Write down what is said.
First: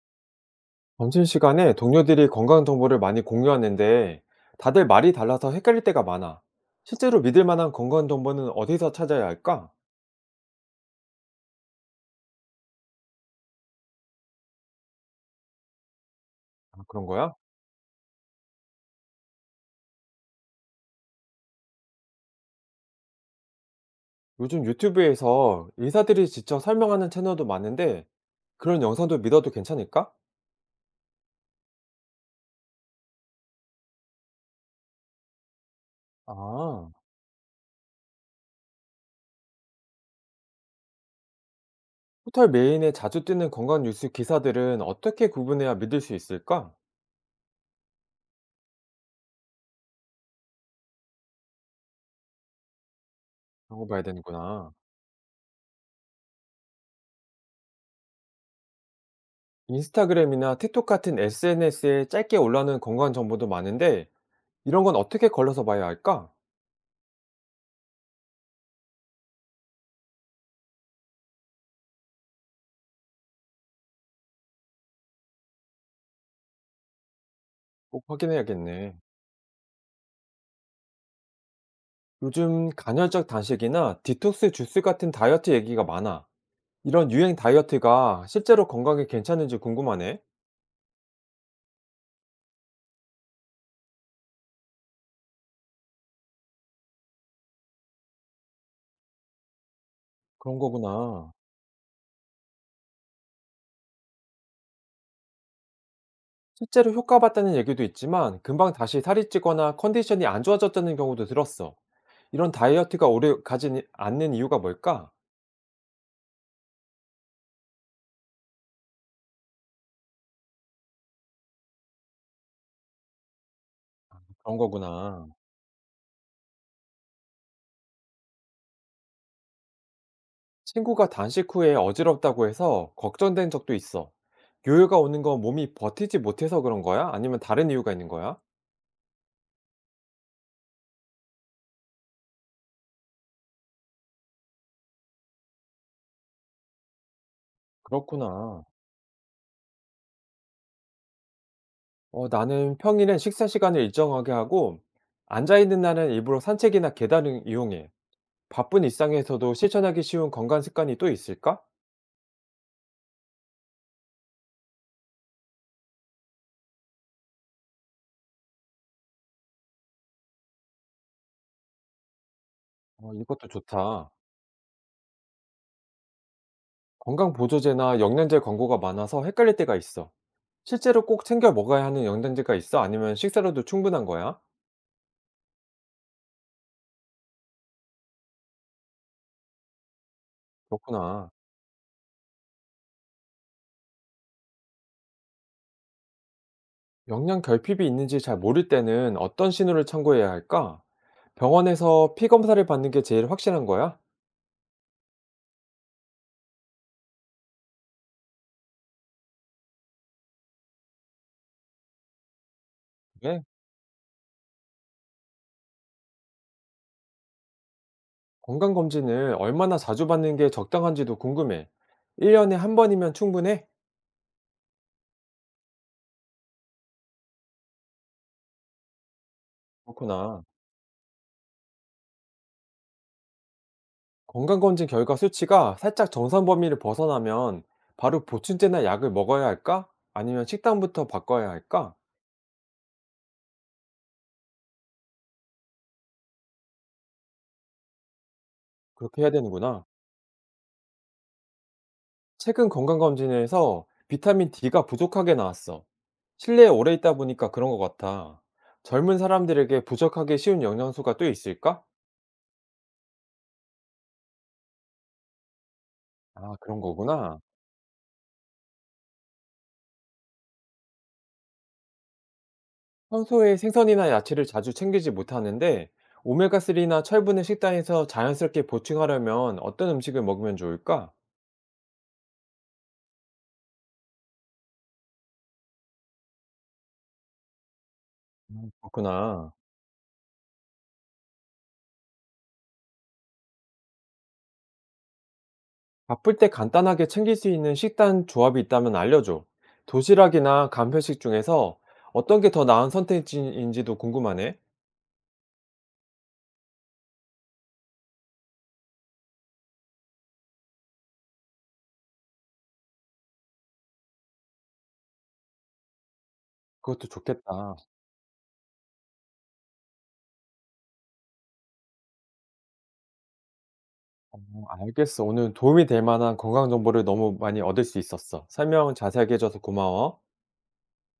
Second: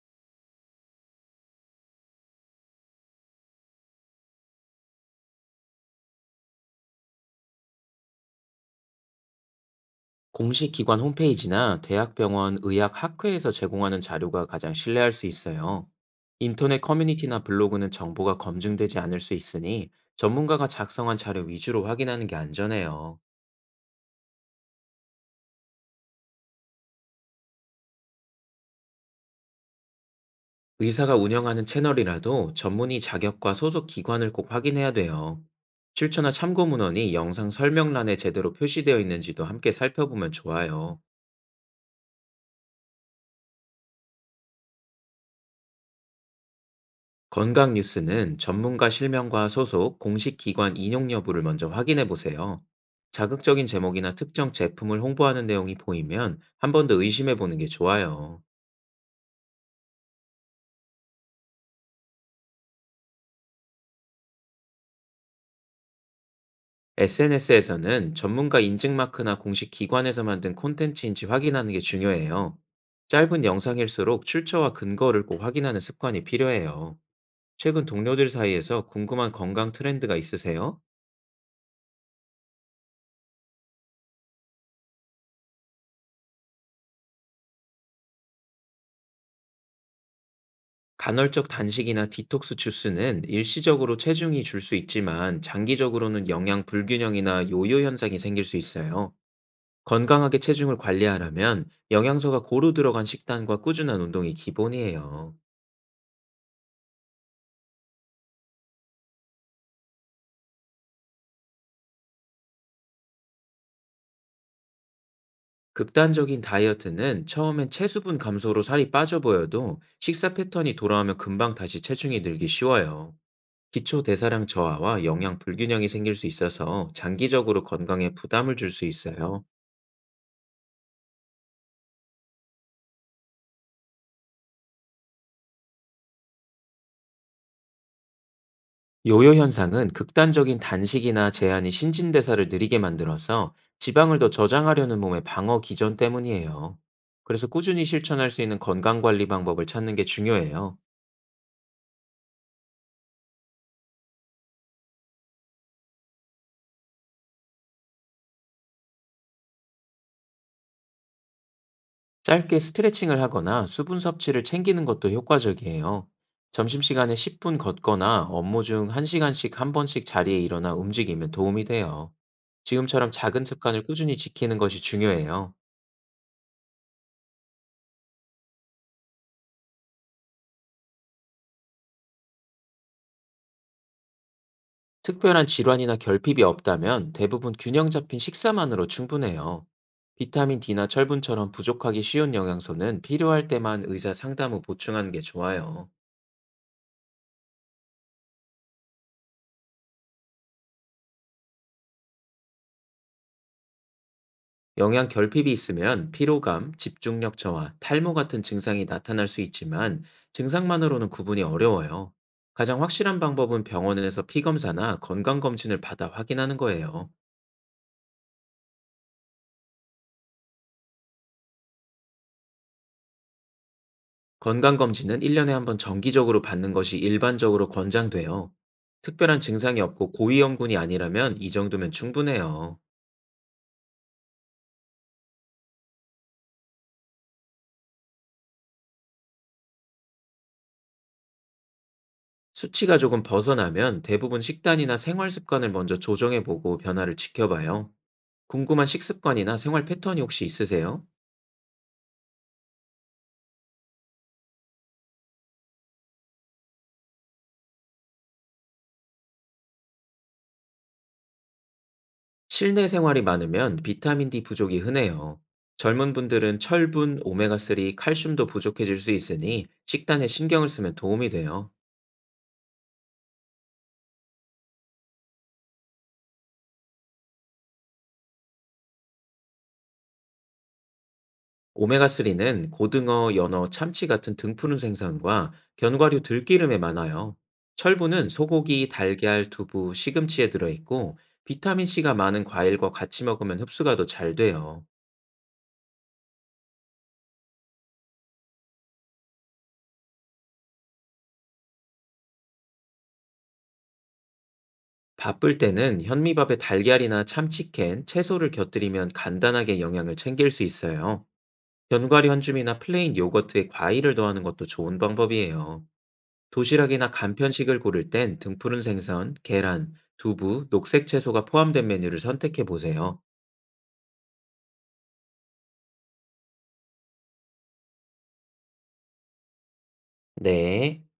점심시간에 동료들이 건강 정보를 많이 공유하는데 다들 말이 달라서 헷갈릴 때가 많아. 실제로 믿을 만한 건강 정보는 어디서 찾아야 할까? 공식 기관 홈페이지나 대학병원 의학학회에서 제공하는 자료가 가장 신뢰할 수 있어요. 인터넷 아, 그런 거야? 커뮤니티나 블로그는 정보가 검증되지 않을 수 있으니 전문가가 작성한 자료 위주로 확인하는 게 안전해요. 요즘 유튜브에서 의사들이 직접 설명하는 채널도 많은데 그런 영상도 믿어도 괜찮을까? 의사가 운영하는 채널이라도 전문의 자격과 소속 기관을 꼭 확인해야 돼요. 출처나 참고 아, 문헌이 영상 설명란에 제대로 표시되어 있는지도 함께 살펴보면 좋아요. 포털 메인에 자주 뜨는 건강 뉴스 기사들은 어떻게 구분해야 믿을 수 있을까? 건강 뉴스는 전문가 실명과 소속, 공식 기관 인용 여부를 먼저 확인해 보세요. 자극적인 그런 거 봐야 제목이나 특정 되는구나. 제품을 홍보하는 내용이 보이면 한 번 더 의심해 보는 게 좋아요. 인스타그램이나 틱톡 같은 SNS에 짧게 올라오는 건강 정보도 많은데 이런 건 어떻게 걸러서 봐야 할까? SNS에서는 전문가 인증 마크나 공식 기관에서 만든 콘텐츠인지 확인하는 게 중요해요. 짧은 영상일수록 출처와 근거를 꼭 확인하는 습관이 필요해요. 최근 꼭 동료들 사이에서 확인해야겠네. 궁금한 건강 트렌드가 있으세요? 요즘 간헐적 단식이나 디톡스 주스 같은 다이어트 얘기가 많아. 이런 유행 다이어트가 실제로 건강에 괜찮은지 궁금하네. 간헐적 단식이나 디톡스 주스는 일시적으로 체중이 줄 수 있지만, 장기적으로는 영양 불균형이나 요요 현상이 생길 수 있어요. 건강하게 그런 체중을 거구나. 관리하려면 영양소가 고루 들어간 식단과 꾸준한 운동이 기본이에요. 실제로 효과 봤다는 얘기도 있지만 금방 다시 살이 찌거나 컨디션이 안 좋아졌다는 경우도 들었어. 이런 다이어트가 오래 가지 않는 이유가 뭘까? 극단적인 다이어트는 처음엔 체수분 감소로 살이 빠져 보여도 식사 패턴이 돌아오면 금방 다시 체중이 늘기 쉬워요. 기초 대사량 그런 저하와 거구나. 영양 불균형이 생길 수 있어서 장기적으로 건강에 부담을 줄 수 있어요. 친구가 단식 후에 어지럽다고 해서 걱정된 적도 있어. 요요가 오는 건 몸이 버티지 못해서 그런 거야? 아니면 다른 이유가 있는 거야? 요요 현상은 극단적인 단식이나 제한이 신진대사를 느리게 만들어서 지방을 더 저장하려는 몸의 방어 기전 때문이에요. 그래서 꾸준히 실천할 수 있는 그렇구나. 건강관리 방법을 찾는 게 중요해요. 어, 나는 평일엔 식사 시간을 일정하게 하고, 앉아있는 날은 일부러 산책이나 계단을 이용해. 바쁜 일상에서도 실천하기 쉬운 건강 습관이 또 있을까? 짧게 스트레칭을 하거나 수분 섭취를 챙기는 것도 효과적이에요. 점심시간에 10분 걷거나 업무 중 1시간씩 한 번씩 자리에 일어나 움직이면 도움이 돼요. 지금처럼 어, 작은 이것도 습관을 좋다. 꾸준히 지키는 것이 중요해요. 건강 보조제나 영양제 광고가 많아서 헷갈릴 때가 있어. 실제로 꼭 챙겨 먹어야 하는 영양제가 있어? 아니면 식사로도 충분한 거야? 특별한 질환이나 결핍이 없다면 대부분 균형 잡힌 식사만으로 충분해요. 비타민 D나 그렇구나. 철분처럼 부족하기 쉬운 영양소는 필요할 때만 의사 상담 후 보충하는 게 좋아요. 영양 결핍이 있는지 잘 모를 때는 어떤 신호를 참고해야 할까? 병원에서 피 검사를 받는 게 제일 확실한 거야? 영양 결핍이 있으면 피로감, 집중력 저하, 탈모 같은 증상이 나타날 수 있지만 증상만으로는 구분이 어려워요. 가장 확실한 그 방법은 병원에서 피검사나 건강검진을 받아 확인하는 거예요. 건강검진을 얼마나 자주 받는 게 적당한지도 궁금해. 1년에 한 번이면 충분해? 건강검진은 1년에 한번 정기적으로 받는 것이 일반적으로 권장돼요. 특별한 증상이 없고 그렇구나. 고위험군이 아니라면 이 정도면 충분해요. 건강검진 결과 수치가 살짝 정상 범위를 벗어나면 바로 보충제나 약을 먹어야 할까? 아니면 식단부터 바꿔야 할까? 수치가 조금 벗어나면 대부분 식단이나 생활 습관을 먼저 조정해보고 변화를 지켜봐요. 궁금한 그렇게 해야 식습관이나 생활 되는구나. 패턴이 혹시 있으세요? 최근 건강검진에서 비타민 D가 부족하게 나왔어. 실내에 오래 있다 보니까 그런 것 같아. 젊은 사람들에게 부족하기 쉬운 영양소가 또 있을까? 실내 생활이 많으면 비타민 D 부족이 흔해요. 젊은 아, 분들은 그런 철분, 거구나. 오메가3, 칼슘도 부족해질 수 있으니 식단에 신경을 쓰면 도움이 돼요. 평소에 생선이나 야채를 자주 챙기지 못하는데 오메가3나 철분을 식단에서 자연스럽게 보충하려면 어떤 음식을 먹으면 좋을까? 오메가3는 고등어, 연어, 참치 같은 등푸른 생선과 견과류, 들기름에 많아요. 철분은 소고기, 달걀, 그렇구나. 두부, 시금치에 들어있고, 비타민C가 많은 과일과 같이 먹으면 흡수가 더 잘 돼요. 바쁠 때 간단하게 챙길 수 있는 식단 조합이 있다면 알려줘. 도시락이나 간편식 중에서 어떤 게 더 나은 선택지인지도 궁금하네. 바쁠 때는 현미밥에 달걀이나 참치캔, 채소를 곁들이면 간단하게 영양을 챙길 수 있어요. 견과류 한 줌이나 플레인 요거트에 과일을 더하는 것도 좋은 방법이에요. 그것도 도시락이나 좋겠다. 간편식을 고를 땐 등푸른 생선, 계란, 두부, 녹색 채소가 포함된 메뉴를 선택해 보세요. 어, 알겠어. 오늘 도움이 될 만한 건강 정보를 너무 많이 얻을 수 있었어. 설명 자세하게 해줘서 고마워. 네.